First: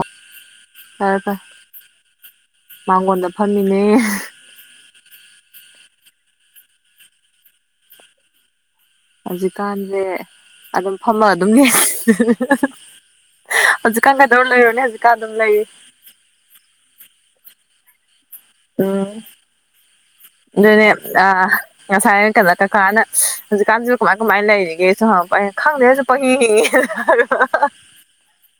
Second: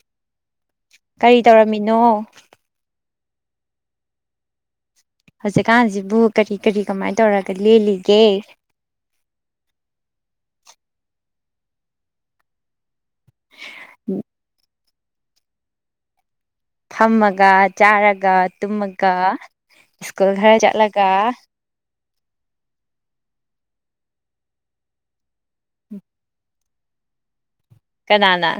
ꯑꯐ ꯐꯔꯦ ꯀꯔꯤ ꯐꯔꯦ ꯇꯧꯔꯝꯃꯤꯅꯣ ꯃꯥꯡꯒꯣꯟꯗ ꯐꯝꯃꯤꯅꯩꯌꯦ ꯍꯧꯖꯤꯀꯥꯟꯁꯤꯕꯨ ꯀꯔꯤ ꯀꯔꯤ ꯀꯃꯥꯏꯅ ꯇꯧꯔꯒ ꯂꯦꯜꯂꯤꯒꯦ ꯍꯧꯖꯤꯛꯀꯥꯟꯁꯦ ꯑꯗꯨꯝ ꯐꯝꯃ ꯑꯗꯨꯝ ꯂꯦꯜ ꯍꯧꯖꯤꯛꯀꯥꯟ ꯀꯩꯗꯧꯔ ꯂꯩꯔꯣꯅꯦ ꯍꯧꯖꯤꯛꯀꯥꯟ ꯑꯗꯨꯝ ꯂꯩꯔꯤ ꯊꯝꯃꯒ ꯆꯥꯔꯒ ꯎꯝ ꯇꯨꯝꯃꯒ ꯁ꯭ꯀꯨꯜ ꯈꯔ ꯑꯗꯨꯅꯦ ꯆꯠꯂꯒ ꯑ ꯉꯁꯥꯏ ꯀꯗ ꯀꯀꯥꯅ ꯍꯧꯖꯤꯛ ꯥꯆꯝꯁꯨ ꯀꯃꯥꯏ ꯀꯃꯥꯏꯅ ꯂꯩꯔꯤꯒꯦ ꯁꯨꯝ ꯍꯪꯉꯄ ꯑꯩꯅ ꯈꯪꯗꯦꯗ ꯁꯨꯝ ꯄꯪꯡꯍꯤꯡ ꯍꯤꯡꯏ ꯀꯅꯥꯅ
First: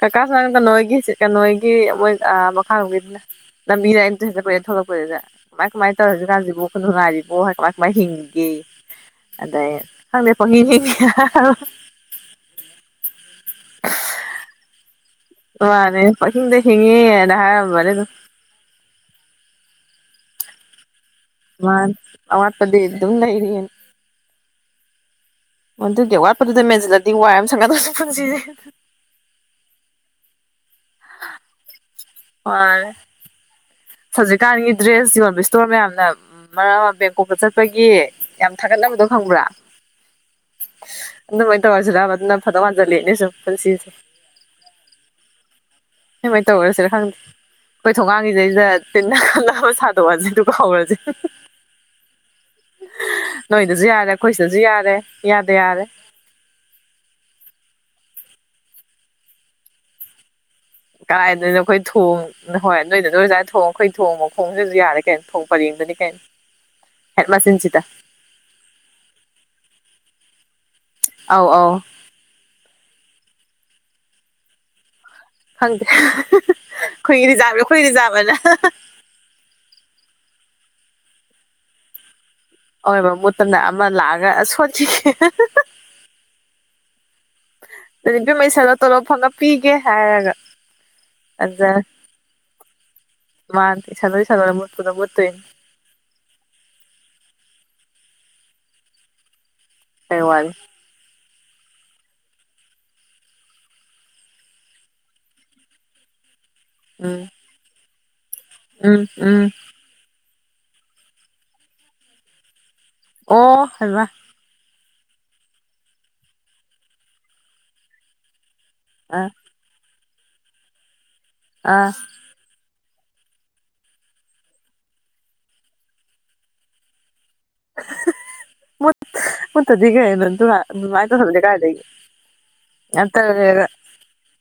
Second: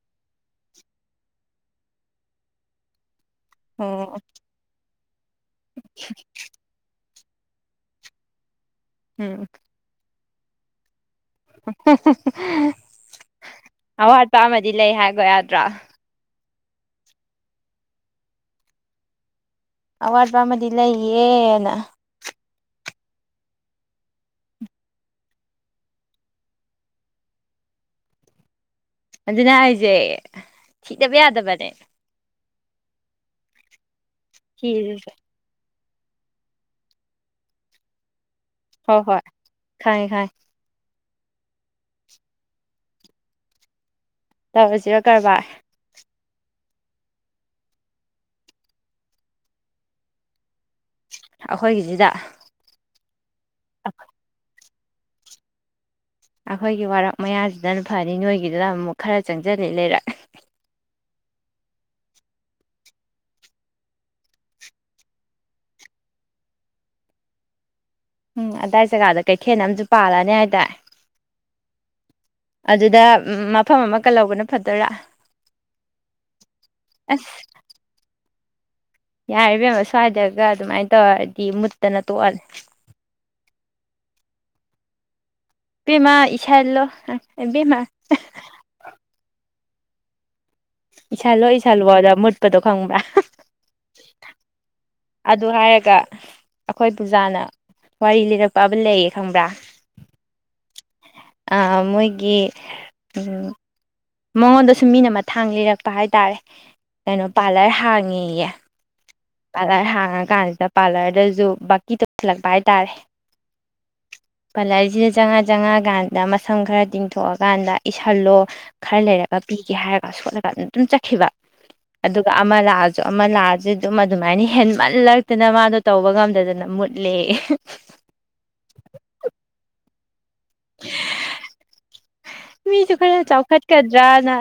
ꯀꯥꯀꯥ ꯁꯥꯅꯗ ꯅꯣꯏꯒꯤ ꯆꯠꯀ ꯅꯣꯏꯒꯤ ꯃꯣꯏ ꯑ ꯃꯈꯥꯔꯣꯝ ꯒꯤꯗꯨꯅ ꯂꯝꯕꯤꯗ ꯑꯩꯅ ꯑꯣ ꯇꯨꯁꯟ ꯆꯠꯄꯩ ꯊꯣꯛꯂꯛꯄꯗꯨꯗ ꯀꯃꯥꯏ ꯀꯃꯥꯏ ꯇꯧꯔ ꯍꯨꯖꯤꯛ ꯀꯥꯟꯁꯤꯕꯨ ꯁꯣꯝꯗ ꯉꯥꯏꯔꯤ ꯑꯣ ꯍ ꯀꯃꯥꯢ ꯀꯃꯥꯢ ꯍꯤꯡꯒꯦꯌꯦ ꯎꯝ ꯑꯗꯩ ꯈꯪꯗꯦ ꯄꯍꯤꯡ ꯍꯤꯡꯏ ꯑꯋꯥꯠꯄ ꯑꯃꯗꯤ ꯂꯩ ꯍꯥꯏ ꯑꯣ ꯑꯗ ꯄꯍꯤꯡꯗ ꯍꯤꯡꯉꯦꯅ ꯍꯦꯡꯔꯝꯕꯅꯦ ꯑꯗꯨꯝ ꯑꯋꯥꯠ ꯄ ꯑꯃꯗꯤ ꯂꯩ ꯃꯥꯅꯦ ꯑꯋꯥꯠꯄꯗꯤ ꯑꯗꯨꯝ ꯂꯩꯩꯔꯤꯌꯦꯟ ꯑꯣ ꯑꯗꯨꯗꯤ ꯑꯋꯥꯠꯄꯗꯨꯗ ꯃꯦꯟꯁꯤꯜꯂꯗꯤ ꯋꯥꯏ ꯑꯃ ꯁꯪꯒꯗꯕꯁꯨ ꯄꯨꯟꯁꯤꯁꯦ ꯑꯗꯨꯅꯦ ꯍꯥꯢꯁꯦ ꯈꯤꯇꯒ ꯌꯥꯗꯕꯅꯦ ꯃꯥꯅꯦ ꯍꯧꯖꯤꯛꯀꯥꯟꯒꯤ ꯊꯤꯔꯤꯁꯦ ꯗ꯭ꯔꯦꯁ ꯌꯣꯟꯕ ꯏꯁꯇꯣꯔ ꯃꯌꯥꯝꯅ ꯃꯔꯛ ꯑꯃ ꯕꯦꯡꯀꯣꯛꯇ ꯆꯠꯄꯒꯤ ꯌꯥꯝ ꯍꯣꯏ ꯊꯥꯒꯠꯅꯕꯗꯣ ꯍꯣꯏ ꯈꯪꯕ꯭ꯔꯥ ꯈꯪꯉꯦ ꯈꯪꯉꯦ ꯑꯗꯨꯃꯥꯏꯅ ꯇꯧꯔꯁꯤꯔꯥꯕ ꯑꯗꯨꯅ ꯐꯗꯧ ꯃꯥꯟꯁꯤꯜꯂꯛꯑꯅꯦꯁꯨ ꯄꯨꯟꯁꯤꯁꯦ ꯇꯧꯔꯁꯤꯔꯣ ꯀꯔꯕꯥꯔ ꯁꯨꯃꯥꯏꯅ ꯇꯧꯔꯁꯤꯔ ꯈꯪꯗꯦ ꯑꯩꯈꯣꯏ ꯊꯣꯡꯒꯥꯡꯒꯤꯗꯩꯗ ꯑꯈꯣꯢ ꯅꯥꯟꯅ ꯋꯥꯔꯤ ꯁꯥꯗꯣꯛꯑꯁꯤ ꯑꯗꯨꯒ ꯍꯧꯔꯁꯤ ꯑꯩꯈꯣꯏꯒꯤꯖꯤꯗ ꯅꯣꯏꯗꯁꯨ ꯌꯥꯔꯦ ꯑꯩꯈꯣꯏ ꯁꯤꯗꯁꯨ ꯌꯥꯔꯦ ꯏꯌꯥꯗ ꯌꯥꯔꯦ ꯑꯩꯈꯣꯏꯒꯤ ꯋꯥꯔꯛ ꯃꯌꯥꯁꯤꯗꯅ ꯐꯅꯤ ꯅꯣꯏꯒꯤꯗꯨꯅ ꯑꯃꯨꯛ ꯈꯔ ꯆꯪꯖꯜꯂꯦ ꯂꯩꯔꯛ ꯀꯥꯔꯥꯏꯗꯩꯅꯣ ꯑꯩꯈꯣꯏ ꯊꯣꯡ ꯍꯣꯏ ꯅꯣꯏꯗꯣ ꯅꯣꯏ ꯑꯗꯥꯏꯒꯤ ꯊꯣꯡ ꯑꯩꯈꯣꯏ ꯊꯣꯡ ꯃꯈꯣꯡꯁꯤꯗꯁꯨ ꯌꯥꯔꯦ ꯀꯩꯅ ꯊꯣꯡ ꯄꯔꯦꯡꯗꯨ ꯍꯦ ꯀꯩꯅꯣ ꯍꯦꯛ ꯃꯥꯆꯤꯟꯁꯤꯗ ꯎꯝ ꯑꯗꯥꯏ ꯖꯒꯥꯗ ꯀꯩꯊꯦꯟ ꯑꯃꯁꯨ ꯄꯥꯜꯂꯅꯦ ꯍꯥꯏꯗꯥꯏ ꯑꯧ ꯑꯧ ꯎꯝ ꯃꯐꯝ ꯑꯃ ꯀꯜꯂꯧꯕꯅ ꯐꯠꯗꯨꯏꯔꯥ ꯈꯪꯗꯦ ꯑꯩꯈꯣꯏꯒꯤ ꯔꯤꯖꯥꯕꯅꯦ ꯑꯩꯈꯣꯏ ꯔꯤꯖꯥꯕꯑꯅ ꯌꯥꯔꯦ ꯏꯕꯦꯝꯃ ꯁ꯭ꯋꯥꯏꯗꯒ ꯑꯗꯨꯃꯥꯏꯅ ꯇꯧꯔꯗꯤ ꯃꯨꯠꯇꯅ ꯇꯣꯛꯑꯅꯤ ꯍꯣꯏꯕ ꯃꯨꯠꯇꯅ ꯑꯃ ꯂꯥꯛꯑꯒ ꯁꯣꯠꯀꯦ ꯍꯥꯍꯥ ꯏꯕꯦꯝꯃ ꯏꯁꯜꯂꯣ ꯏꯕꯦꯝꯃ ꯇꯨꯔꯦꯟ ꯏꯕꯦꯝꯃ ꯏꯁꯜꯂꯣ ꯇꯣꯂꯣꯞ ꯐꯪꯉ ꯄꯤꯒꯦ ꯍꯥꯏꯔꯒ ꯏꯁꯜꯂꯣ ꯑꯗ ꯏꯁꯜꯂꯣꯗ ꯃꯨꯠꯄꯗꯣ ꯈꯪꯕ꯭ꯔꯥ ꯃꯥꯅ ꯏꯁꯜꯂꯣ ꯏꯁꯜꯂꯣꯅ ꯃꯨꯠꯄꯗꯣ ꯃꯨꯠꯇꯣꯏꯅꯤ ꯑꯗꯨ ꯍꯥꯏꯔꯒ ꯑꯩꯈꯣꯏ ꯄꯨꯖꯥꯅ ꯋꯥꯔꯤ ꯂꯤꯔꯛꯄ ꯑꯃ ꯂꯩꯌꯦ ꯈꯪꯕ꯭ꯔꯥ ꯀꯩ ꯋꯥꯔꯤ ꯑꯥ ꯃꯣꯏꯒꯤ ꯎꯝ ꯃꯉꯣꯟꯗꯁꯨꯨ ꯃꯤꯅ ꯃꯊꯥꯡ ꯂꯤꯔꯛꯄ ꯍꯥꯏꯇꯥꯔꯦ ꯀꯩꯅꯣ ꯎꯝ ꯄꯥꯔꯂ꯭ꯔ ꯍꯥꯡꯉꯦꯌꯦ ꯎꯝ ꯎꯝ ꯄꯥꯔꯂ꯭ꯔ ꯍꯥꯡꯉ ꯀꯥꯟꯁꯤꯗ ꯄꯥꯔꯂ꯭ꯔꯗꯁꯨ ꯕꯥꯀꯤ ꯇꯧꯁꯤꯜꯂꯛꯄ ꯍꯥꯏꯇꯥꯔꯦ ꯑꯣ ꯍꯩꯃ ꯂꯥꯏꯔꯤꯁꯤꯗ ꯆꯪꯉꯥ ꯆꯪꯉꯥꯀꯥꯟꯗ ꯃꯁꯝ ꯈꯔ ꯇꯤꯡꯊꯣꯛꯑꯀꯥꯟꯗ ꯏꯁꯜꯂꯣ ꯈꯔ ꯑꯥ ꯂꯩꯔꯒ ꯄꯤꯒꯦ ꯍꯥꯏꯔꯒ ꯁꯣꯠꯂꯒ ꯑꯗꯨꯝ ꯆꯠꯈꯤꯕ ꯑꯥ ꯑꯗꯨꯒ ꯑꯃ ꯂꯥꯛꯑ ꯁꯨ ꯑꯃ ꯂꯥꯛꯑꯁꯨ ꯑꯗꯨꯝ ꯑꯗꯨꯃꯥꯏꯅ ꯍꯦꯟꯃꯜꯂꯛꯇꯅ ꯃꯥꯗꯣ ꯇꯧꯕ ꯉꯝꯗꯗꯅ ꯃꯨꯠꯂꯦꯌꯦ [unintelligible] ꯄꯤꯒꯦ ꯅꯇꯋꯥ ꯑꯗꯨꯃꯥꯏ ꯇꯧꯍꯜꯂꯗꯤ ꯀꯥꯏꯗꯩ ꯃꯤꯁꯨ ꯌꯥꯝ ꯈꯔ ꯇꯜꯂꯦꯕ ꯆꯥꯎꯈꯠꯀꯗ꯭ꯔꯅ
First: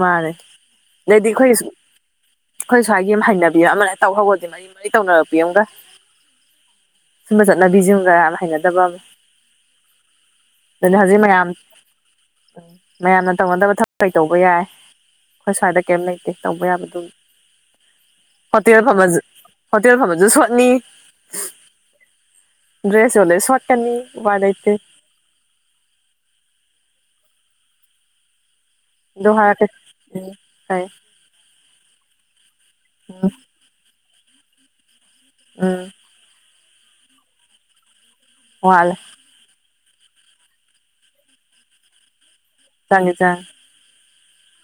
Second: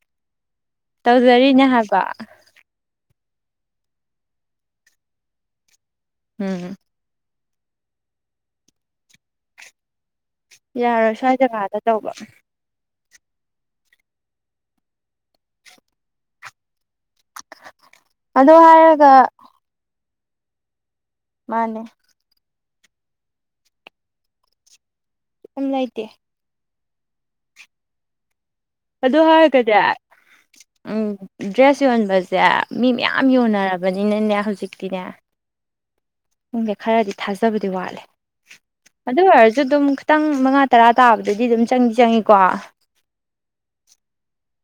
ꯃꯥꯅꯦ ꯑꯗꯩꯒꯤ ꯑꯩꯈꯣꯏ ꯇꯧꯖꯔꯤꯅꯦ ꯍꯥꯏꯕ ꯑꯩꯈꯣꯏ ꯁ꯭ꯋꯥꯏꯒꯤ ꯍꯩꯅꯕꯤ ꯑꯃ ꯑꯗꯨꯃꯥꯏꯅ ꯇꯧꯍꯧꯒ꯭ꯔꯗꯤ ꯃꯔꯤ ꯃꯔꯤ ꯇꯧꯅꯔꯛꯄꯤ ꯑꯃꯒ ꯎꯝ ꯁꯨꯝꯕ ꯆꯠꯅꯕꯤꯁꯤꯒ ꯍꯩꯅꯗꯕꯕꯨ ꯌꯥꯔꯣꯏ ꯁ꯭ꯋꯥꯏ ꯖꯒꯥꯗ ꯇꯧꯕ ꯃꯌꯥꯝꯅ ꯇꯧꯅꯗꯕ ꯊꯕꯛ ꯀꯩ ꯇꯧꯕ ꯌꯥꯏ ꯑꯩꯈꯣꯏ ꯁ꯭ꯋꯥꯏꯗ ꯀꯩꯝ ꯂꯩꯇꯦ ꯇꯧꯕ ꯌꯥꯕ ꯑꯗꯣ ꯍꯣꯇꯦꯜ ꯍꯥꯏꯔꯒ ꯐꯝꯃꯖꯨ ꯍꯣꯇꯦꯜ ꯐꯝꯃꯖꯨ ꯁꯣꯠꯅꯤ ꯃꯥꯅꯦ ꯗ꯭ꯔꯦꯁ ꯌꯣꯜꯂꯦ ꯁꯣꯠꯀꯅꯤ ꯎꯄꯥꯏ ꯂꯩꯇꯦ ꯍꯨꯝ ꯂꯩꯇꯦ ꯑꯗꯨ ꯍꯥꯏꯔꯛꯀꯦ ꯍꯥꯏꯔꯒꯅꯦ ꯎꯝ ꯐꯩ ꯎꯝ ꯗ꯭ꯔꯦꯁ ꯌꯣꯟꯕꯁꯦ ꯃꯤ ꯃꯌꯥꯝ ꯎꯝ ꯌꯣꯟꯅꯔꯕꯅꯤꯅꯅꯦ ꯍꯧꯖꯤꯛꯇꯤꯅꯦ ꯎꯝ ꯈꯪꯗꯦ ꯈꯔꯗꯤ ꯊꯥꯖꯕꯗꯤ ꯋꯥꯠꯂꯦ ꯋꯥꯠꯂꯦ ꯑꯗꯨ ꯑꯣꯏꯔꯁꯨ ꯑꯗꯨꯝ ꯈꯤꯇꯪ ꯃꯉꯥ ꯇꯔꯥ ꯇꯥꯕꯗꯨꯗꯤ ꯑꯗꯨꯝ ꯆꯪꯗꯤ ꯆꯪꯉꯤꯀꯣ [unintelligible]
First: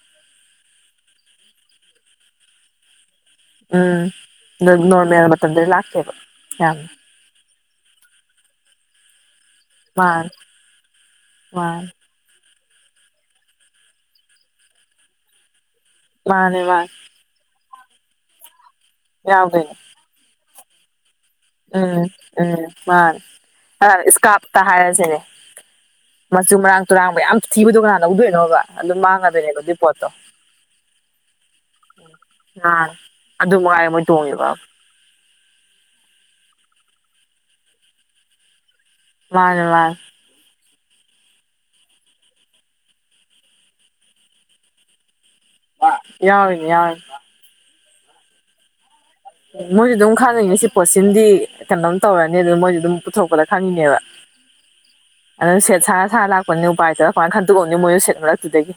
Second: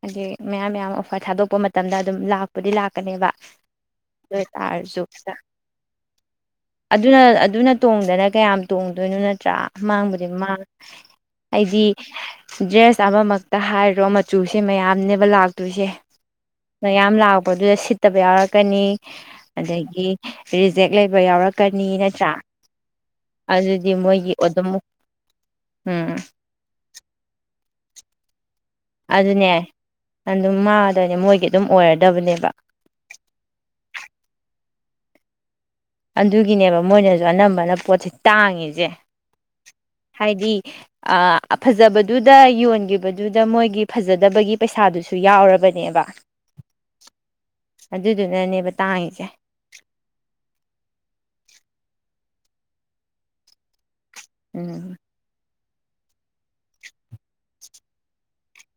ꯑꯩꯗꯤ ꯃꯌꯥꯝ ꯃꯌꯥꯝ ꯑꯣꯐꯔ ꯊꯥꯗꯣꯛꯄ ꯃꯇꯝꯗ ꯑꯗꯨꯝ ꯂꯥꯛꯄꯗꯤ ꯂꯥꯛꯀꯅꯦꯕ ꯎꯝ ꯑꯗꯨ ꯑꯣꯏꯇꯥꯔꯁꯨ ꯅꯣꯔꯃꯦꯜ ꯃꯇꯝꯗꯗꯤ ꯂꯥꯛꯇꯦꯕ ꯌꯥꯝ ꯑꯗꯨꯅ ꯑꯗꯨꯅ ꯇꯣꯡꯗꯅ ꯀꯌꯥꯝ ꯇꯣꯡꯗꯣꯏꯅꯣ ꯅꯠ ꯇ꯭ꯔꯥ ꯃꯥꯡꯕꯨꯗꯤ ꯃꯥꯅꯦ ꯃꯥꯡ ꯑꯩꯗꯤ ꯃꯥꯅꯦ ꯗ꯭ꯔꯦꯁ ꯑꯃꯃꯛꯇ ꯍꯥꯏꯔꯣ ꯃꯆꯨꯁꯦ ꯃꯌꯥꯝꯅꯦꯕ ꯂꯥꯛ ꯇꯨꯏꯁꯦ ꯃꯥꯅꯦ ꯃꯥꯅꯦ ꯃꯌꯥꯝ ꯂꯥꯛꯄꯗꯨꯗ ꯁꯤꯠꯇꯕ ꯌꯥꯎꯔꯛꯀꯅꯤ ꯌꯥꯎꯗꯣꯏꯅꯦ ꯑꯗꯒꯤ ꯔꯤꯖꯦꯛ ꯂꯩ ꯎꯝ ꯎꯝ ꯃꯥꯅꯤ ꯑꯗꯨꯗꯤ ꯃꯣꯏꯒꯤ ꯏꯁꯀꯥꯞꯇ ꯑꯗꯨꯝ ꯍꯥꯏꯔꯁꯤꯅꯦ ꯎꯝ ꯃꯆꯨ ꯃꯔꯥꯡ ꯇꯨꯔꯥꯡꯕ ꯌꯥꯝ ꯊꯤꯕꯗꯣ ꯀꯅꯥꯅꯣ ꯂꯧꯗꯣꯏꯅꯣꯕ ꯑꯗꯨ ꯑꯗꯨꯅꯦ ꯃꯥꯥꯡꯉꯗꯣꯏꯅꯦꯕ ꯑꯗꯨꯏꯄꯣꯠꯇꯣ ꯑꯗꯨꯝ ꯃꯥꯡꯉꯗꯣꯏꯅꯦ ꯃꯣꯏꯒꯤ ꯑꯗꯨꯝ ꯑꯣꯏꯔꯗꯕꯅꯦꯕ ꯍꯥ ꯑꯗꯨ ꯃꯥꯏ ꯑꯥꯃꯣꯏ ꯇꯣꯡꯉꯤꯕꯕꯨ ꯑꯗꯨꯒꯤꯅꯦꯕ ꯃꯣꯏꯅꯁꯨ ꯑꯅꯝꯕꯅ ꯄꯣꯠꯁꯦ ꯇꯥꯡꯉꯤꯁꯦ ꯃꯅꯦ ꯃꯅꯦ ꯑꯥ ꯐꯖꯕꯗꯨꯗ ꯌꯣꯟꯈꯤꯕꯗꯨꯗ ꯃꯣꯏꯒꯤ ꯐꯖꯗꯕꯒꯤ ꯄꯩꯁꯥꯗꯨꯁꯨ ꯁꯨ ꯌꯥꯎꯔꯕꯅꯦꯕ ꯌꯥꯎꯔꯤꯅꯤ ꯌꯥꯎꯔꯤꯅꯤ ꯑꯗꯨꯗꯨꯅꯅꯦꯕ ꯇꯥꯡꯉꯤꯁꯦ ꯃꯣꯏꯁꯨ ꯑꯗꯨꯝ ꯈꯪꯉꯤꯅꯦ ꯁꯤ ꯄꯣꯠꯁꯤꯃꯗꯤ ꯀꯩꯅꯣꯝ ꯇꯧꯔꯅꯤ ꯑꯗꯨ ꯃꯣꯏꯁꯨ ꯑꯗꯨꯝ ꯄꯨꯊꯣꯛꯄꯗ ꯈꯪꯉꯤꯅꯦꯕ ꯎꯝ ꯑꯗꯨ ꯁꯦꯠ ꯁꯥꯔ ꯁꯥꯔ ꯂꯥꯛꯄꯅꯤ ꯎꯄꯥꯏꯇꯔ ꯀꯃꯥꯏꯅ ꯈꯟꯗꯣꯛꯑꯅꯤ ꯃꯣꯏꯁꯨ ꯁꯦꯠ ꯃꯔꯛꯇꯨꯗꯒꯤ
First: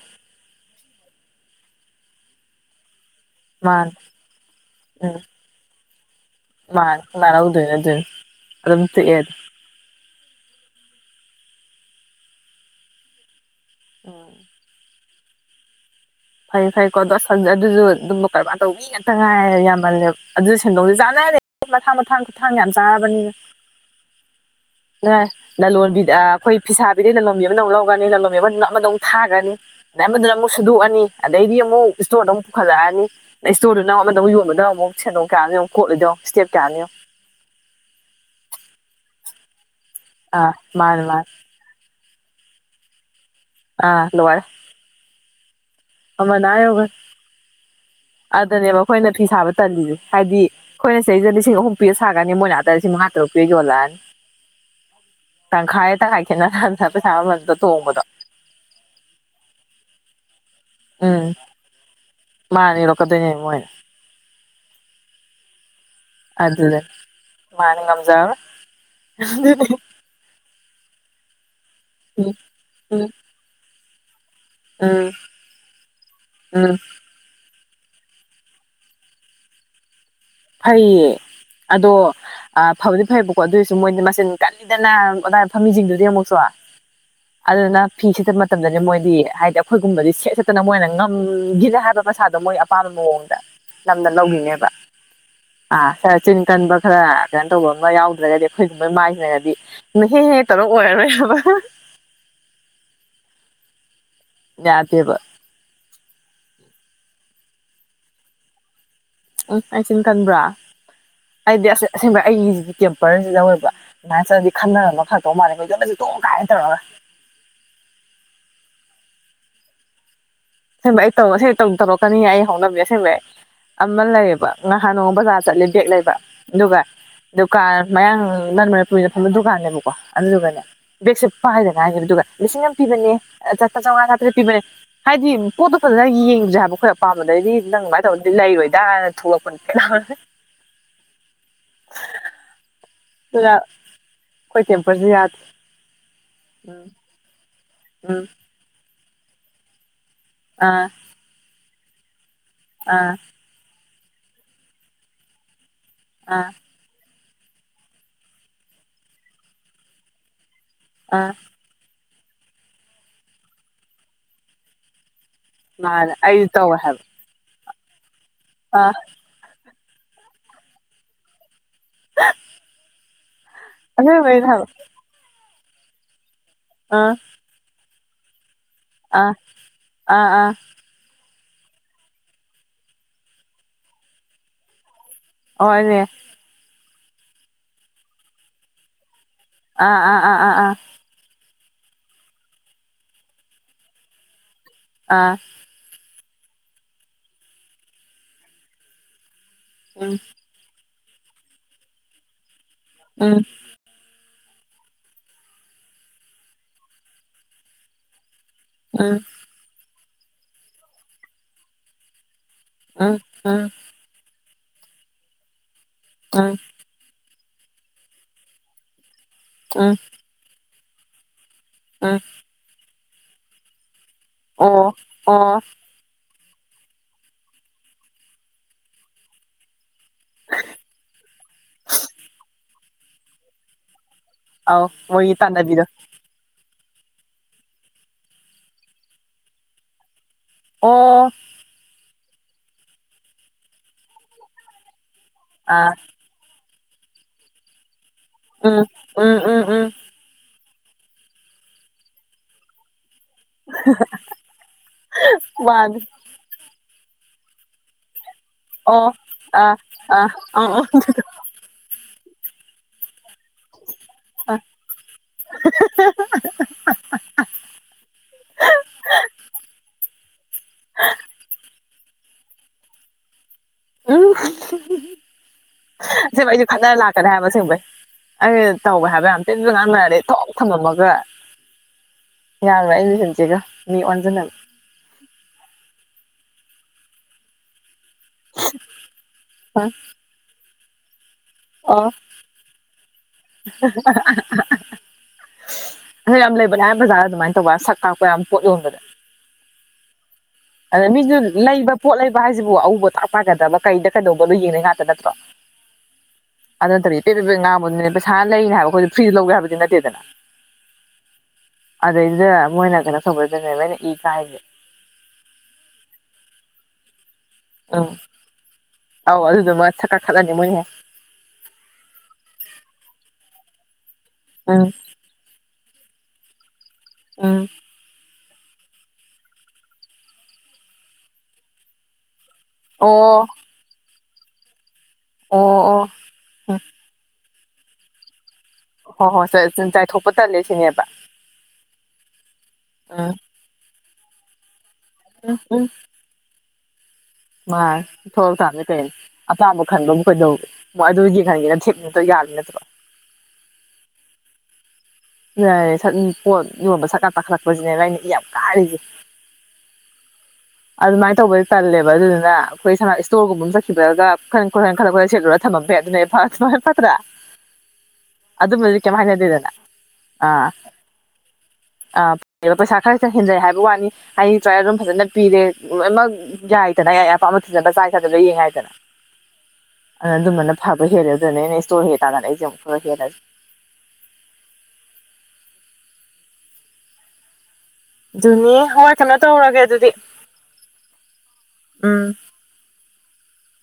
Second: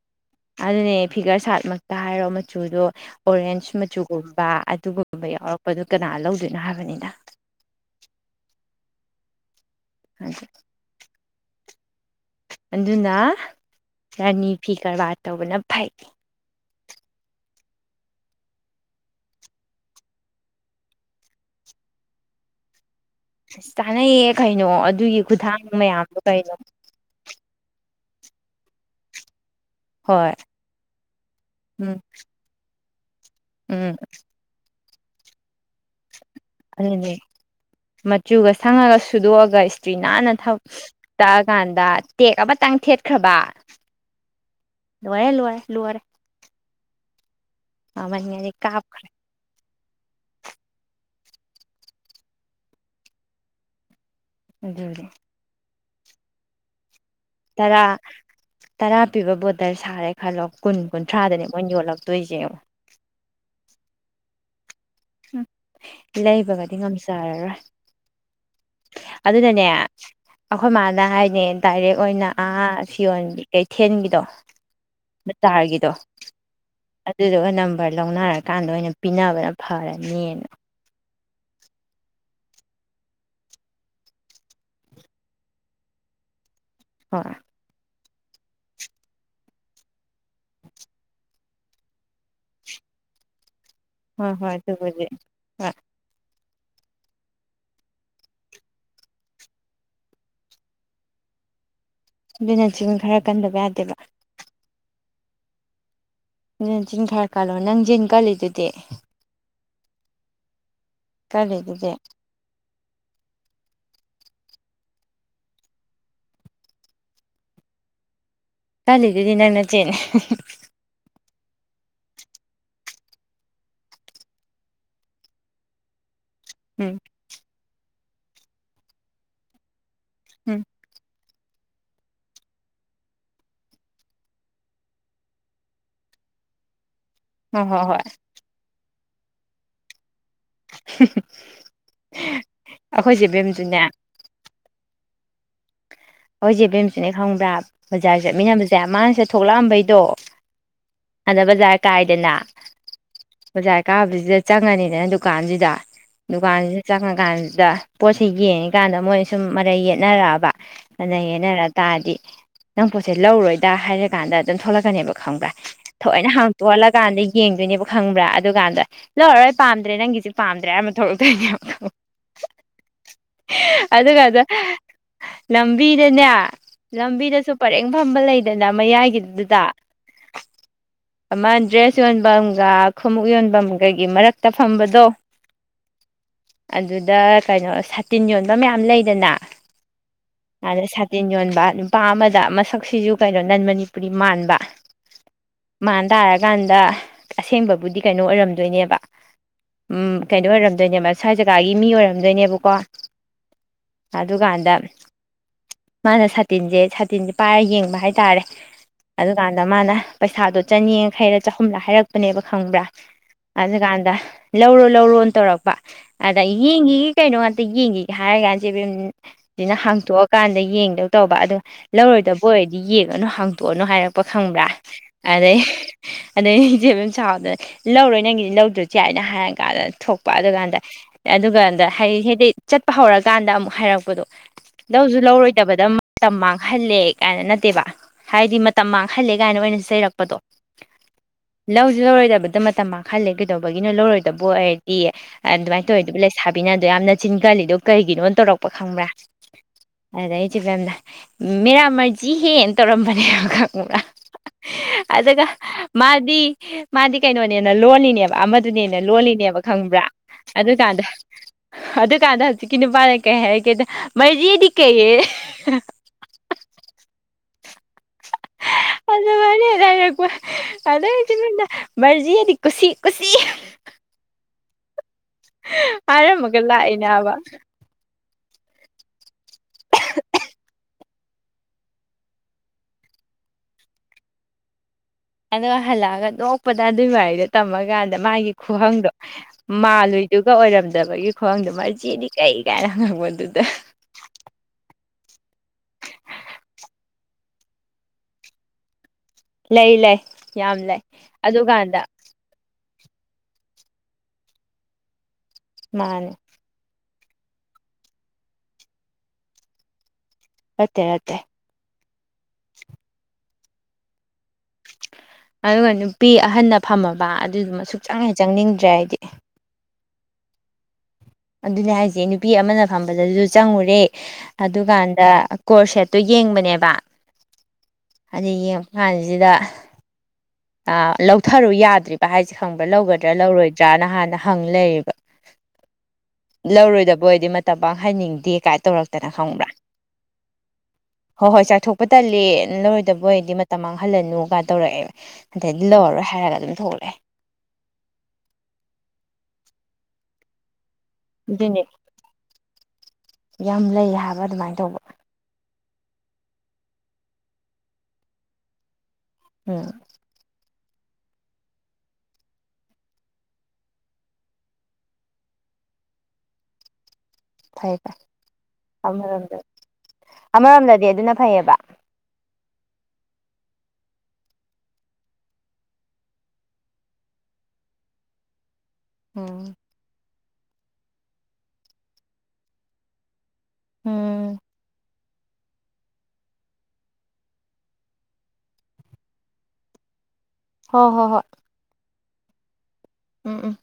ꯑꯗꯨꯅꯦ ꯐꯤꯒꯔ ꯁꯥꯔꯠ ꯃꯛꯇ ꯍꯥꯏꯔꯣ ꯃꯆꯨꯗꯣ ꯑꯣꯔꯦꯟꯁ ꯃꯥꯅꯦ ꯃꯆꯨꯒꯨꯝꯕ ꯑꯗꯨꯒꯨꯝꯕ ꯌꯥꯎꯔꯛꯄꯗꯨ ꯀꯅꯥ ꯂꯧ ꯃꯥ ꯃꯥꯅ ꯎꯗꯣꯏ ꯅꯠꯇꯦ ꯑꯗꯨꯝ ꯇꯣꯛꯑꯦ ꯑꯗꯨ ꯑꯗꯨꯅ ꯎꯝ ꯔꯥꯅꯤ ꯐꯤ ꯀꯔꯕꯥ ꯇꯧꯕꯅ ꯐꯩ ꯐꯩ ꯐꯩꯀꯣ ꯑꯣ ꯑꯗꯨꯁꯨ ꯑꯗꯨꯝꯕ ꯀꯔꯝꯕꯥꯔ ꯇꯧꯕꯤ ꯉꯇ ꯉꯥꯏꯔꯦ ꯌꯥꯝꯃꯜꯂꯦꯕ ꯑꯗꯨꯁꯨ ꯁꯦꯟꯗꯣꯡꯁꯨ ꯆꯥꯟꯅꯔꯦ ꯃꯊꯥꯡ ꯃꯊꯥꯡ ꯊꯥꯡ ꯌꯥꯝ ꯆꯥꯔ ꯆꯥꯅꯩꯌꯦ ꯀꯩꯅꯣ ꯕꯅꯤꯅ ꯑꯗꯨꯒꯤ ꯈꯨꯊꯥꯡ ꯂꯂꯣꯟꯕꯤ ꯃꯌꯥꯝꯗꯣ ꯀꯩꯅꯣ ꯑꯩꯈꯣꯏ ꯐꯤꯁꯥꯕꯤꯗꯩ ꯂꯂꯣꯟꯕꯤ ꯑꯃꯅ ꯑꯃꯨꯛ ꯂꯧ ꯅꯤ ꯂꯂꯣꯟ ꯑꯃ ꯑꯗꯨ ꯑꯃꯗ ꯑꯃꯨꯛ ꯊꯥꯒꯅꯤ ꯑꯗꯩ ꯍꯣꯏ ꯑꯃꯗꯨꯅ ꯑꯃꯨꯛ ꯁꯨꯗꯣꯛꯑꯅꯤ ꯑꯗꯩꯗꯤ ꯑꯃꯨꯛ ꯎꯝ ꯏꯁꯇꯣꯔꯗ ꯑꯃꯨ ꯄꯨꯈꯠꯂꯛꯑꯅꯤ ꯑꯗ ꯏꯁꯇꯣꯔꯗꯨꯅ ꯎꯝ ꯑꯃꯗ ꯑꯃꯨꯛ ꯌꯣꯟꯕꯗ ꯑꯃꯨꯛ ꯁꯦꯟꯗꯣꯡ ꯀꯌꯥꯅꯣ ꯌꯦꯡꯉꯨ ꯀꯣꯠꯂꯤꯗꯣ ꯏꯁꯇꯦꯞ ꯀꯌꯥꯅꯣ ꯌꯦꯡꯉꯨ ꯑꯗꯨꯅꯦ ꯃꯆꯨꯒ ꯁꯪꯉꯒ ꯁꯨꯗꯣꯛꯑꯒ ꯁꯇ꯭ꯔꯤ ꯅꯥꯟꯅ ꯑꯥ ꯃꯥꯅꯦ ꯃꯥꯅꯦ ꯇꯛꯑꯀꯥꯟꯗ ꯇꯦꯛ ꯑꯃꯇꯪ ꯊꯦꯠꯈ꯭ꯔꯕ ꯑꯥ ꯂꯣꯏꯔꯦ ꯂꯣꯏꯔꯦ ꯂꯣꯏꯔꯦ ꯂꯣꯏꯔꯦ ꯃꯃꯜ ꯑꯥ ꯌꯧꯒ꯭ꯔꯦ ꯃꯃꯟꯒꯗꯤ ꯑꯗꯨꯗꯅꯦꯕ ꯀꯥꯞꯈ꯭ꯔꯦ ꯑꯩꯈꯣꯏꯅ ꯐꯤ ꯁꯥꯕ ꯇꯜꯂꯤꯁꯦ ꯍꯥꯏꯗꯤ ꯑꯩꯈꯣꯏꯅ ꯁꯤꯗꯩꯗ ꯂꯤꯁꯤꯡ ꯑꯍꯨꯝ ꯄꯤꯔ ꯁꯥꯒꯅꯤ ꯃꯣꯏꯅ ꯑꯗꯥ ꯂꯤꯁꯤꯡ ꯃꯉꯥ ꯇꯔꯨꯛꯇ ꯄꯤ ꯌꯣꯜꯂꯛꯑꯅꯤ [unintelligible] [unintelligible] ꯇꯔꯥ ꯇꯣꯡꯕꯗꯣ ꯇꯔꯥ ꯄꯤꯕ ꯕꯣꯇꯜ ꯁꯥꯔꯦ ꯈꯜꯂꯣ ꯀꯨꯟ ꯎꯝ ꯀꯨꯟꯊ꯭ꯔꯥꯗꯅꯦ ꯃꯣꯏ ꯌꯣꯜꯂꯛꯇꯣꯏꯁꯦ ꯃꯥꯅ ꯌꯣꯜꯂꯛꯀꯗꯣꯏꯅꯦ ꯃꯣꯏꯅ ꯎꯝ ꯂꯩꯕꯒꯗꯤ ꯑꯗꯨꯗꯅꯤ ꯉꯝꯖꯔꯔꯣꯏ ꯃꯥꯅ ꯉꯝꯖꯔꯔꯣꯏ ꯑꯗꯨꯅꯅꯦ ꯑꯩꯈꯣꯏ ꯃꯥꯅ ꯍꯥꯏ ꯅꯦ ꯗꯥꯏꯔꯦꯛ ꯑꯣꯏꯅ ꯎꯝ ꯑꯥ ꯁꯤ ꯎꯝ ꯌꯣꯟꯕꯤ ꯀꯩꯊꯦꯜꯒꯤꯗꯣ ꯎꯝ ꯕꯖꯥꯔꯒꯤꯗꯣ ꯎꯝ ꯑꯗꯨꯗꯨꯒ ꯅꯝ ꯥꯍꯣꯏ ꯂꯧꯅꯔꯀꯥꯟꯗ ꯑꯣꯏꯅ ꯄꯤꯅꯕꯅ ꯐꯔꯦ ꯐꯩꯌꯦ ꯑꯗꯣ ꯐꯕꯗꯤ ꯐꯩꯌꯦꯕꯀꯣ ꯑꯗꯨ ꯑꯣꯏꯁꯨ ꯃꯣꯏꯗꯤ ꯃꯆꯤꯟ ꯀꯜꯂꯤꯗꯅ ꯑꯣꯗꯥꯥꯏ ꯐꯝꯃꯤꯁꯤꯡꯗꯨꯗꯤ ꯑꯃꯨꯛ ꯆꯨ ꯍꯣꯏ ꯑꯗꯨꯅ ꯐꯤ ꯁꯦꯠꯇꯄ ꯃꯇꯝꯗꯅꯤ ꯃꯣꯏꯗꯤ ꯍꯥꯏꯗꯤ ꯑꯩꯈꯣꯏꯒꯨꯝꯕꯗꯤ ꯁꯦꯠ ꯁꯠꯇꯅ ꯃꯣꯏꯅ ꯉꯝ ꯒꯤꯖ ꯍꯥꯏꯕ ꯄꯩꯁꯥꯗꯣ ꯃꯣꯏ ꯑꯄꯥꯝꯕ ꯃꯑꯣꯡꯗ ꯂꯝꯅ ꯍꯣꯏ ꯍꯣꯏ ꯂꯧꯈꯤꯅꯦꯕ ꯑꯗꯨꯕꯨꯗꯤ ꯍꯣꯏ [unintelligible] ꯇꯟꯕ ꯈꯔ ꯀꯩꯅꯣ ꯇꯧꯕ ꯑꯃ ꯌꯥꯎꯗ꯭ꯔꯒꯗꯤ ꯑꯩꯈꯣꯏꯁꯨ ꯃꯣꯏ ꯃꯥꯏꯁꯤ꯭ꯔꯒꯗꯤ ꯍꯦꯛ ꯍꯦꯛ ꯇꯧꯔ ꯑꯣꯏꯔꯔꯣꯏꯕ [unintelligible] ꯑꯗꯨꯅ ꯆꯤꯟ ꯈꯔ ꯀꯟꯗꯕ ꯌꯥꯗꯦꯕ ꯌꯥꯥꯇꯕ ꯅ ꯆꯤꯟ ꯈꯔ ꯀꯜꯂꯣ ꯅꯪ ꯆꯤꯟ ꯀꯜꯂꯤꯗꯨꯗꯤ ꯎꯝ ꯑꯩ ꯆꯤꯟ ꯀꯟꯕ꯭ꯔꯥ ꯑꯩꯗꯤ ꯑꯁ ꯀꯜꯂꯤꯗꯨꯗꯤ ꯑꯁꯦꯡꯕꯩ ꯑꯩꯒꯤꯁꯤꯗꯤ ꯇꯦꯝꯄꯔꯁꯤ ꯂꯧꯋꯦꯕ ꯑꯗꯨꯃꯥꯏꯅ ꯆꯠꯂꯗꯤ ꯈꯟꯅꯔꯝꯒ ꯐꯠꯇꯧ ꯃꯥꯜꯂꯦ ꯑꯩꯈꯣꯏ ꯆꯠꯂꯁꯨ ꯇꯣꯡ ꯀꯥꯏꯅ ꯇꯧꯔꯒ ꯀꯂꯤꯒꯤꯗꯤ ꯅꯪꯅ ꯆꯦ ꯑꯁꯦꯡꯕ ꯑꯩ ꯇꯧ ꯇꯝꯃꯛꯀꯅꯤ ꯑꯩ ꯍꯧꯅꯕꯤ ꯑꯁꯦꯡꯗꯝꯕꯩ ꯑꯃ ꯂꯩꯌꯦꯕ ꯉꯍꯥꯟ ꯅꯣꯡ ꯕꯖꯥꯔ ꯆꯠꯂꯦ ꯕꯦꯛ ꯂꯩꯕ ꯑꯗꯨꯒ ꯎꯝ ꯗꯨꯀꯥꯟ ꯃꯌꯥꯡ ꯅꯟꯃꯅꯤꯄꯨꯔꯤꯅ ꯐꯝꯕ ꯗꯨꯀꯥꯟꯅꯦꯕꯀꯣ ꯎꯝ ꯑꯗꯨꯗꯨꯒꯅꯦ ꯕꯦꯠꯁꯤꯠ ꯂꯄꯥ ꯍꯥꯏꯗꯅꯥꯏ ꯍꯥꯏꯅꯦ ꯑꯗꯨꯒ ꯂꯤꯁꯤꯡ ꯑꯃ ꯄꯤꯕꯅꯦ ꯆꯥꯝꯃꯉꯥꯥ ꯆꯇ꯭ꯔꯦꯠ ꯄꯤꯕꯅꯦ ꯍꯥꯏꯗꯤ ꯄꯣꯠꯇꯣ ꯐꯖꯅ ꯌꯦꯡꯗ꯭ꯔꯦ ꯍꯥꯏꯕ ꯈꯔ ꯄꯥꯝꯕꯗꯩꯗꯤ ꯍꯣꯏ ꯍꯣꯏ ꯅꯪ ꯍꯣꯏ ꯀꯃꯥꯏꯅ ꯇꯧꯔꯗꯤ ꯂꯩꯔꯣꯏꯗꯅ ꯊꯣꯛꯂꯛꯄꯅꯦ ꯑꯩꯈꯣꯏ ꯆꯦ ꯕꯦꯝ ꯖꯨꯅꯦ ꯇꯦꯄꯔꯁꯨ ꯌꯥꯗꯦ ꯍꯣꯏ ꯆꯦ ꯎꯝ ꯕꯦꯝꯁꯨꯅꯦ ꯈꯪꯕ꯭ꯔꯥ ꯕꯖꯥꯔ ꯎꯝ ꯆꯠꯃꯤꯟꯅꯕꯁꯦ ꯃꯥꯥ ꯁꯤ ꯊꯣꯛꯂꯛꯑꯝꯕꯩꯗꯣ ꯑꯥ ꯍꯥꯟꯅ ꯕꯖꯥꯔ ꯀꯥꯏꯗꯅ ꯑꯥ ꯕꯖꯥꯔ ꯀꯥꯕꯁꯤꯗ ꯆꯪꯉꯅꯤꯅ ꯗꯨꯀꯥꯟꯁꯤꯗ ꯑꯥ ꯗꯨꯀꯥꯟꯁꯤꯗ ꯆꯪꯉ ꯀꯥꯟꯗꯨꯗ ꯄꯣꯠꯁꯤ ꯌꯦꯡꯉꯀꯥꯟꯗ ꯃꯣꯏ ꯁꯨꯝ ꯃꯔꯩ ꯌꯦꯠꯅꯔꯛꯑꯕ ꯑꯥ ꯃꯔꯩ ꯌꯦꯠꯅꯔꯛ ꯇꯥꯗꯤ ꯅꯪ ꯄꯣꯠꯁꯦ ꯂꯧꯔꯣꯏꯗ ꯍꯥꯏꯔꯀꯥꯟꯗ ꯑꯗꯨꯝ ꯊꯣꯛꯂꯛꯀꯅꯦꯕ ꯈꯪꯕ꯭ꯔꯥ ꯃꯥꯅꯦ ꯊꯋꯣꯏꯅ ꯑꯩꯁꯨ ꯇꯧꯋꯦ ꯍꯥꯏꯕ ꯍꯥꯡꯇꯣꯛꯍꯜꯂꯀꯥꯟꯗ ꯌꯦꯡꯗꯣꯏꯅꯦꯕ ꯈꯪꯕ꯭ꯔꯥ ꯑꯗꯨꯀꯥꯟꯗ ꯑꯥ ꯂꯧꯔꯔꯣꯏ ꯄꯥꯝꯗ꯭ꯔꯦ ꯅꯪꯒꯤꯁꯦ ꯄꯥꯝꯗ꯭ꯔꯦ ꯍꯥꯏꯔꯝꯃ ꯊꯣꯛꯂꯛꯇꯣꯏꯅꯦꯕ [unintelligible] ꯑꯗꯨꯒꯗ [unintelligible] ꯂꯝꯕꯤꯗꯅꯦ ꯑꯥ ꯂꯝꯕꯤꯗꯁꯨ ꯄꯔꯦꯡ ꯐꯝꯕ ꯂꯩ ꯗꯅ ꯑꯥ ꯃꯌꯥꯏꯒꯤꯗꯨꯗ ꯑꯥ ꯑꯥ ꯑꯃꯥ ꯗ꯭ꯔꯦꯁ ꯌꯣꯟꯐꯝꯒ ꯈꯣꯡꯎꯞ ꯌꯣꯟꯐꯝꯒꯒꯤ ꯃꯔꯛꯇ ꯐꯝꯕꯗꯣ ꯍꯣꯏꯅꯦ ꯑꯗꯨꯗ ꯀꯩꯅꯣ ꯁꯥꯇꯤꯟ ꯌꯣꯟꯕ ꯃꯌꯥꯝ ꯂꯩꯗꯅ ꯑꯥ ꯑꯥ ꯑꯥ ꯑꯥ ꯑꯥ ꯑꯗ ꯁꯥꯇꯤꯟ ꯌꯣꯟꯕ ꯅꯨꯄꯥ ꯑꯃꯗ ꯃꯁꯛꯁꯤꯁꯨ ꯀꯩꯅꯣ ꯅꯟ ꯃꯅꯤꯄꯨꯔꯤ ꯃꯥꯟꯕ ꯑꯥ ꯃꯥꯟ ꯇꯥꯔꯀꯥꯟꯗ ꯑꯁꯦꯡꯕꯕꯨꯗꯤ ꯀꯩꯅꯣ ꯑꯣꯏꯔꯝꯗꯣꯏꯅꯦꯕ ꯎꯝ ꯀꯩꯅꯣ ꯑꯣꯏꯔꯝꯗꯣꯏꯅꯦꯕ ꯁ꯭ꯋꯥꯏ ꯖꯒꯥꯒꯤ ꯃꯤ ꯑꯣꯏꯔꯝꯗꯣꯏꯅꯦꯕꯀꯣ ꯎꯝ ꯑꯗꯨꯀꯥꯟꯗ ꯃꯥꯅ ꯁꯥꯇꯤꯟꯁꯦ ꯁꯥꯇꯤꯟꯁꯦ ꯄꯥꯏꯔ ꯌꯦꯡꯕ ꯍꯥꯏꯇꯥꯔꯦ ꯎꯝ ꯑꯗꯨꯀꯥꯟꯗ ꯃꯥꯅ ꯄꯩꯁꯥꯗꯣ ꯆꯅꯤꯈꯩꯔ ꯆꯍꯨꯝꯂ ꯍꯥꯏꯔꯛꯄꯅꯦꯕ ꯈꯪꯕ꯭ꯔꯥ ꯎꯝ ꯎꯝ ꯑꯗꯨꯀꯥꯟꯗ ꯂꯧꯔꯣ ꯂꯧꯔꯣꯅ ꯇꯧꯔꯛꯄ ꯑꯗ ꯎꯝ ꯌꯦꯡꯈꯤꯒ ꯀꯩꯅꯣ ꯉꯥꯛꯇ ꯌꯦꯡꯈꯤꯒ ꯍꯥꯏꯔ ꯆꯦ ꯕꯦꯝꯁꯤ ꯁꯤꯅ ꯎꯝ ꯍꯥꯡꯇꯣꯛꯑꯀꯥꯟꯗ ꯌꯦꯡꯗꯧ ꯇꯧꯕ ꯑꯗꯨ ꯎꯝ ꯂꯧꯔꯣꯏꯗꯕ ꯑꯣꯏꯔꯗꯤ ꯌꯦꯡꯉꯅꯨ ꯍꯥꯡꯇꯣꯛꯑꯅꯨ ꯍꯥꯏꯔꯛꯄ ꯄ ꯈꯪꯕ꯭ꯔꯥ ꯑꯣ ꯑꯗꯩ ꯑꯣ ꯑꯗꯩ ꯏꯆꯦ ꯕꯦꯝ ꯁꯥꯎꯗꯅ ꯂꯧꯔꯣꯏ ꯅꯪꯒꯤꯗꯤ ꯂꯧꯗ꯭ꯔꯁꯨ ꯌꯥꯏꯅ ꯍꯥꯏꯔꯀꯥꯟꯗ ꯊꯣꯛꯄ ꯑꯗꯨꯀꯥꯟꯗ ꯑꯗꯨꯒꯥꯟꯗ ꯍꯥꯏꯗꯤ ꯍꯥꯏꯗꯤ ꯆꯠꯄ ꯍꯧꯔꯀꯥꯟꯗ ꯑꯃꯨꯛ ꯍꯥꯏꯔꯛꯄꯗꯣ ꯑꯥꯎ ꯂꯧꯁꯨ ꯃꯣꯏꯒꯤ ꯂꯧꯔꯣꯏꯗꯕꯗ ꯇꯥꯟꯅꯕꯤꯗꯣ ꯃꯇꯝ ꯃꯥꯡ ꯥꯍꯜꯂꯦ ꯀꯥꯏꯅ ꯅꯠꯇꯦꯕ ꯍꯥꯏꯗꯤ ꯃꯇꯝ ꯃꯥꯡꯍꯜꯂꯦ ꯀꯥꯏꯅ ꯑꯣꯏꯅ ꯆꯩꯔꯛꯄꯗꯣ ꯑꯣ ꯂꯧꯁꯨ ꯂꯧꯔꯣꯏꯗꯕꯗ ꯃꯇꯝ ꯃꯥꯥꯡꯍꯜꯂꯦ ꯀꯩꯗꯧꯕꯒꯤꯅꯣ ꯂꯧꯔꯣꯏꯗꯕ ꯑꯣꯏꯔꯗꯤ ꯑꯗꯨꯃꯥꯏꯅ ꯑꯥ ꯇꯧꯋꯤꯗꯣꯕꯨ ꯂꯩꯁꯥꯕꯤꯅ ꯑꯗꯨꯌꯥꯝꯅ ꯆꯤꯟ ꯀꯜꯂꯤꯗꯣ ꯀꯩ ꯒꯤꯅꯣ ꯇꯧꯔꯛꯄ ꯎꯝ ꯈꯪꯕ꯭ꯔ ꯎꯝ ꯎꯝ ꯎꯝ ꯑꯗꯨꯗꯩ ꯆꯦꯕꯦꯝꯅ ꯃꯦꯔꯥꯃꯔꯖꯤ ꯍꯦ ꯇꯧꯔꯝ [unintelligible] ꯈꯪꯕ꯭ꯔ ꯑꯗꯨꯒ ꯋꯥꯅꯤ ꯃꯥꯗꯤ ꯃꯥꯗꯤ ꯀꯩꯅꯣꯅꯦꯅ ꯂꯣꯜꯂꯤꯅꯦ ꯑꯃꯗꯨꯅꯦꯅ ꯑꯣ ꯂꯣꯜꯂꯤꯅꯦꯕ ꯑꯥ ꯈꯪꯕ꯭ꯔꯥ ꯑꯥ ꯑꯪ ꯑꯗꯨꯀꯥꯟꯗ ꯑꯗꯨꯀꯥꯟꯗ ꯍꯧꯖꯤꯛꯀꯤ ꯅꯨꯄꯥ ꯀꯩ ꯍꯥꯏꯔꯛꯀꯦꯗ ꯑꯪ ꯃꯩꯔꯤꯗꯤꯀꯩꯌꯦ ꯑꯗꯨꯃꯥꯏꯅ ꯍꯦꯛꯇ ꯃꯔꯖꯤ ꯍꯥꯏꯗꯤ ꯀꯨꯁꯤ ꯀꯨꯁꯤ ꯎ ꯑꯁꯦꯡꯕ ꯍꯥꯏꯔꯝꯃꯒ ꯑꯩꯁꯨ ꯈꯟꯅꯔ ꯂꯥꯛꯀꯅꯤ ꯂꯥꯛꯏꯅꯦꯕ ꯍꯥꯏꯕ ꯁꯦꯡꯕꯩ ꯑꯩ ꯇꯧꯒꯦ ꯍꯥꯏꯕ ꯌꯥꯝ ꯊꯤꯅꯁꯨ ꯉꯥꯟꯅꯔꯗꯤ ꯊꯣꯛ ꯊꯝꯃꯝꯃꯒ ꯌꯥꯔꯣꯏ ꯑꯩ ꯃꯤꯍꯨꯖꯤꯒ ꯃꯤ ꯑꯣꯟꯁꯤꯟꯅꯕ ꯑꯗꯨꯒ ꯍꯜꯂꯛꯑꯒ ꯅꯣꯛꯄꯗ ꯑꯗꯨꯏ ꯋꯥꯔꯤꯗꯣ ꯇꯝꯃꯀꯥꯟꯗ ꯃꯥꯒꯤ ꯈꯍꯪꯗꯣ ꯑ ꯃꯥꯜꯂꯨꯏꯗꯨꯒ ꯑꯣꯏꯔꯝꯗꯕꯒꯤ ꯈꯨꯡꯒꯪꯗꯣ ꯃꯔꯖꯤꯗꯤ ꯀꯩ ꯀꯥꯏꯅ ꯍꯪꯉꯛꯕꯗꯨ [unintelligible] ꯑꯗ ꯌꯥꯝ ꯂꯩꯕꯅꯦ ꯍꯥꯏ ꯕꯖꯥꯔꯗ ꯑꯗꯨꯃꯥꯏꯅ ꯇꯧꯕ ꯁꯛ ꯀꯥꯛꯄ ꯌꯥꯝ ꯄꯣꯠ ꯌꯣꯟꯕꯗ ꯂꯩ ꯂꯩ ꯌꯥꯝ ꯂꯩ ꯑꯗ ꯃꯤꯖꯨ ꯂꯩꯕ ꯑꯗꯨꯀꯥꯟꯗ ꯄꯣꯠ ꯂꯩꯕ ꯍꯥꯏꯁꯤꯕꯨ ꯑꯎꯕ ꯄꯥꯒꯗꯕ ꯀꯩꯗ ꯀꯩꯗꯧꯕꯗꯣ ꯂꯣꯏ ꯌꯦꯡꯅꯩ ꯉꯥꯛꯇ ꯅꯠꯇ꯭ꯔꯣ ꯃꯥꯅꯦ ꯑꯗꯨ ꯅꯠꯇꯗꯤ ꯄꯦ ꯄꯦ ꯉꯥꯡꯕꯗꯨꯅꯦ ꯄꯩꯁꯥ ꯂꯩꯅꯤ ꯍꯥꯏꯕ ꯑꯩꯈꯣꯏꯗꯨ ꯐ꯭ꯔꯤꯗ ꯂꯧꯒꯦ ꯍꯥꯏꯕꯗꯤ ꯅꯠꯇꯦꯗꯅ ꯔꯠꯇꯦ ꯔꯠꯇꯦ ꯑꯗꯧꯗꯨꯗ ꯃꯣꯏꯅ ꯀꯩꯅꯣ ꯇꯧꯕꯗꯨꯗꯅꯦ ꯑꯩꯅ ꯏ ꯀꯥꯔꯤꯖꯦ ꯑꯗꯨꯒ ꯅꯨꯄꯤ ꯑꯍꯟꯅ ꯐꯝꯃꯃꯤ ꯕꯥ ꯑꯗꯨꯗꯨꯃ ꯎꯝ ꯁꯨꯛꯆꯪꯍꯦ ꯆꯪꯅꯤꯡꯗ꯭ꯔꯦ ꯑꯩꯗꯤ ꯈꯠꯅꯅꯤ ꯃꯥꯏ ꯑꯍꯨꯝ ꯑꯗꯨꯅꯦ ꯍꯥꯏꯁꯦ ꯅꯨꯄꯤ ꯑꯃꯅ ꯐꯝꯕꯗꯁꯨ ꯆꯪꯉꯨꯔꯦ ꯎꯝ ꯑꯗꯨꯀꯥꯟꯗ ꯀꯣꯔ ꯁꯦꯠꯇꯣ ꯌꯦꯡꯕꯅꯦꯕ ꯑꯥ ꯍꯥꯏꯗꯤ ꯌꯦꯡꯉꯕꯀꯥꯟꯁꯤꯗ ꯂꯧꯊꯔꯨ ꯌꯥꯗ꯭ꯔꯤꯕ ꯍꯥꯏꯁꯤ ꯁꯤ ꯈꯪꯕ꯭ꯔꯥ ꯑꯣ ꯂꯧꯒꯗ꯭ꯔꯥ ꯂꯧꯔꯣꯏꯗ꯭ꯔꯅ ꯍꯥꯟꯅ ꯍꯪ ꯂꯩꯌꯦꯕ ꯑꯣ ꯑꯣ ꯎꯝ ꯂꯧꯔꯣꯏꯗꯕ ꯑꯣꯏꯗꯤ ꯃꯇꯝ ꯄꯥꯡꯍꯅꯤꯡꯗꯦ ꯀꯥꯏꯅ ꯇꯧꯔꯛꯇꯅ ꯍꯣꯏ ꯍꯣꯏ ꯈꯪꯕ꯭ꯔꯥ ꯆꯥꯏꯊꯣꯛꯄ ꯇꯜꯂꯦ ꯁꯤꯅꯦꯕ ꯍꯣꯏ ꯍꯣꯏ ꯆꯥꯛꯊꯣꯛꯄ ꯇꯜꯂꯤ ꯂꯧꯔꯣꯏꯗꯕ ꯎꯝ ꯑꯣꯏꯗꯤ ꯃꯇꯝ ꯃꯥꯡꯍ ꯍꯜꯂꯅꯨꯒ ꯇꯧꯔꯛꯑꯦꯕ ꯎꯝ ꯑꯗꯩꯗꯤ ꯎꯝ ꯂꯧꯔꯔꯣꯏ ꯍꯥꯏꯔꯒ ꯑꯗꯨꯝ ꯊꯣꯛꯂꯛꯑꯦ ꯃꯥ ꯊꯣꯛꯂꯛ ꯇꯥꯕꯅꯤ ꯀꯩ ꯑꯄꯥꯕ ꯈꯟꯕ ꯑꯃ ꯀꯩꯗꯧꯋꯦ ꯃꯣꯏ ꯑꯗꯨꯒꯤꯡ ꯈꯟꯒꯦꯅ ꯑꯗꯨꯅꯦ ꯊꯤꯞꯅꯤꯠꯇ ꯌꯥꯕ ꯅꯠꯇ꯭ꯔꯣ ꯌꯥꯝ ꯂꯩ ꯍꯥꯏꯕ ꯑꯗꯨꯃꯥꯏꯅ ꯇꯧꯕ ꯌꯔꯦ ꯁꯛ ꯄꯣꯠ ꯌꯣꯟꯕ ꯁꯛꯀꯥ ꯇꯥꯈꯠꯂꯛꯄꯁꯤꯅꯦ ꯂꯥꯏꯩꯅ ꯑꯩ ꯌꯥꯝ ꯀꯥꯔꯤꯁꯦ ꯎꯝ ꯑꯗꯨꯃꯥꯏꯅ ꯇꯧꯕꯩ ꯄꯜꯂꯦꯕ ꯑꯗꯨꯗꯨꯅ ꯑꯩꯈꯣꯏ ꯁ ꯏꯁꯇꯣꯔꯒꯨꯝꯕ ꯑꯃ ꯆꯠꯈꯤꯕꯔꯒ ꯈ ꯈꯠ ꯈꯠꯂ ꯈꯠꯂ ꯁꯠꯂꯨꯔ ꯊ ꯑꯗꯨꯅ ꯐꯠꯇ꯭ꯔꯥ ꯐꯩ ꯐꯩ ꯑꯗꯨꯝꯕꯗꯤ ꯀꯩ ꯑꯃꯔꯣꯝꯗ ꯍꯥꯏꯅꯗꯦꯗꯅ ꯑꯥ ꯑꯃꯔꯣꯝꯗꯗꯤ ꯑꯗꯨꯅ ꯐꯩꯌꯦꯕ ꯄꯩꯁꯥ ꯈꯔꯁꯤꯦ ꯍꯦꯟꯖꯩ ꯍꯥꯏꯕ ꯋꯥꯅꯤ ꯍꯥꯏꯗꯤ ꯇ꯭ꯔꯥꯏ ꯑꯗꯨꯝ ꯐꯖꯅ ꯄꯤꯔꯦ ꯂꯣꯏꯅꯃꯛ ꯌꯥꯏꯗꯅ ꯌꯥꯏ ꯑꯄꯥꯝꯕ ꯊꯤꯖꯟꯕ ꯆꯥꯏ ꯁꯥꯥꯗꯕ ꯌꯦꯡꯉꯦ ꯍꯥꯏꯗꯅ ꯎꯝ ꯑꯗꯨ ꯑꯗꯨꯝꯕꯅ ꯐꯕ ꯍꯦꯜꯂꯦ ꯑꯗꯨꯅꯦ ꯑꯩꯅ ꯏꯁꯇꯣꯔ ꯍꯦꯛ ꯇꯥꯔꯅ ꯑꯩꯁꯦ ꯑꯃꯨꯛ ꯈꯔ ꯍꯦꯜꯂꯁꯁꯤ ꯎꯝ ꯑꯗꯨꯅꯤ ꯍꯋꯥꯏ ꯀꯩꯅꯣ ꯇꯧꯔꯒꯦ ꯑꯗꯨꯗꯤ ꯍꯣꯏ ꯍꯣꯏ ꯍꯣꯏ ꯎꯝ ꯑ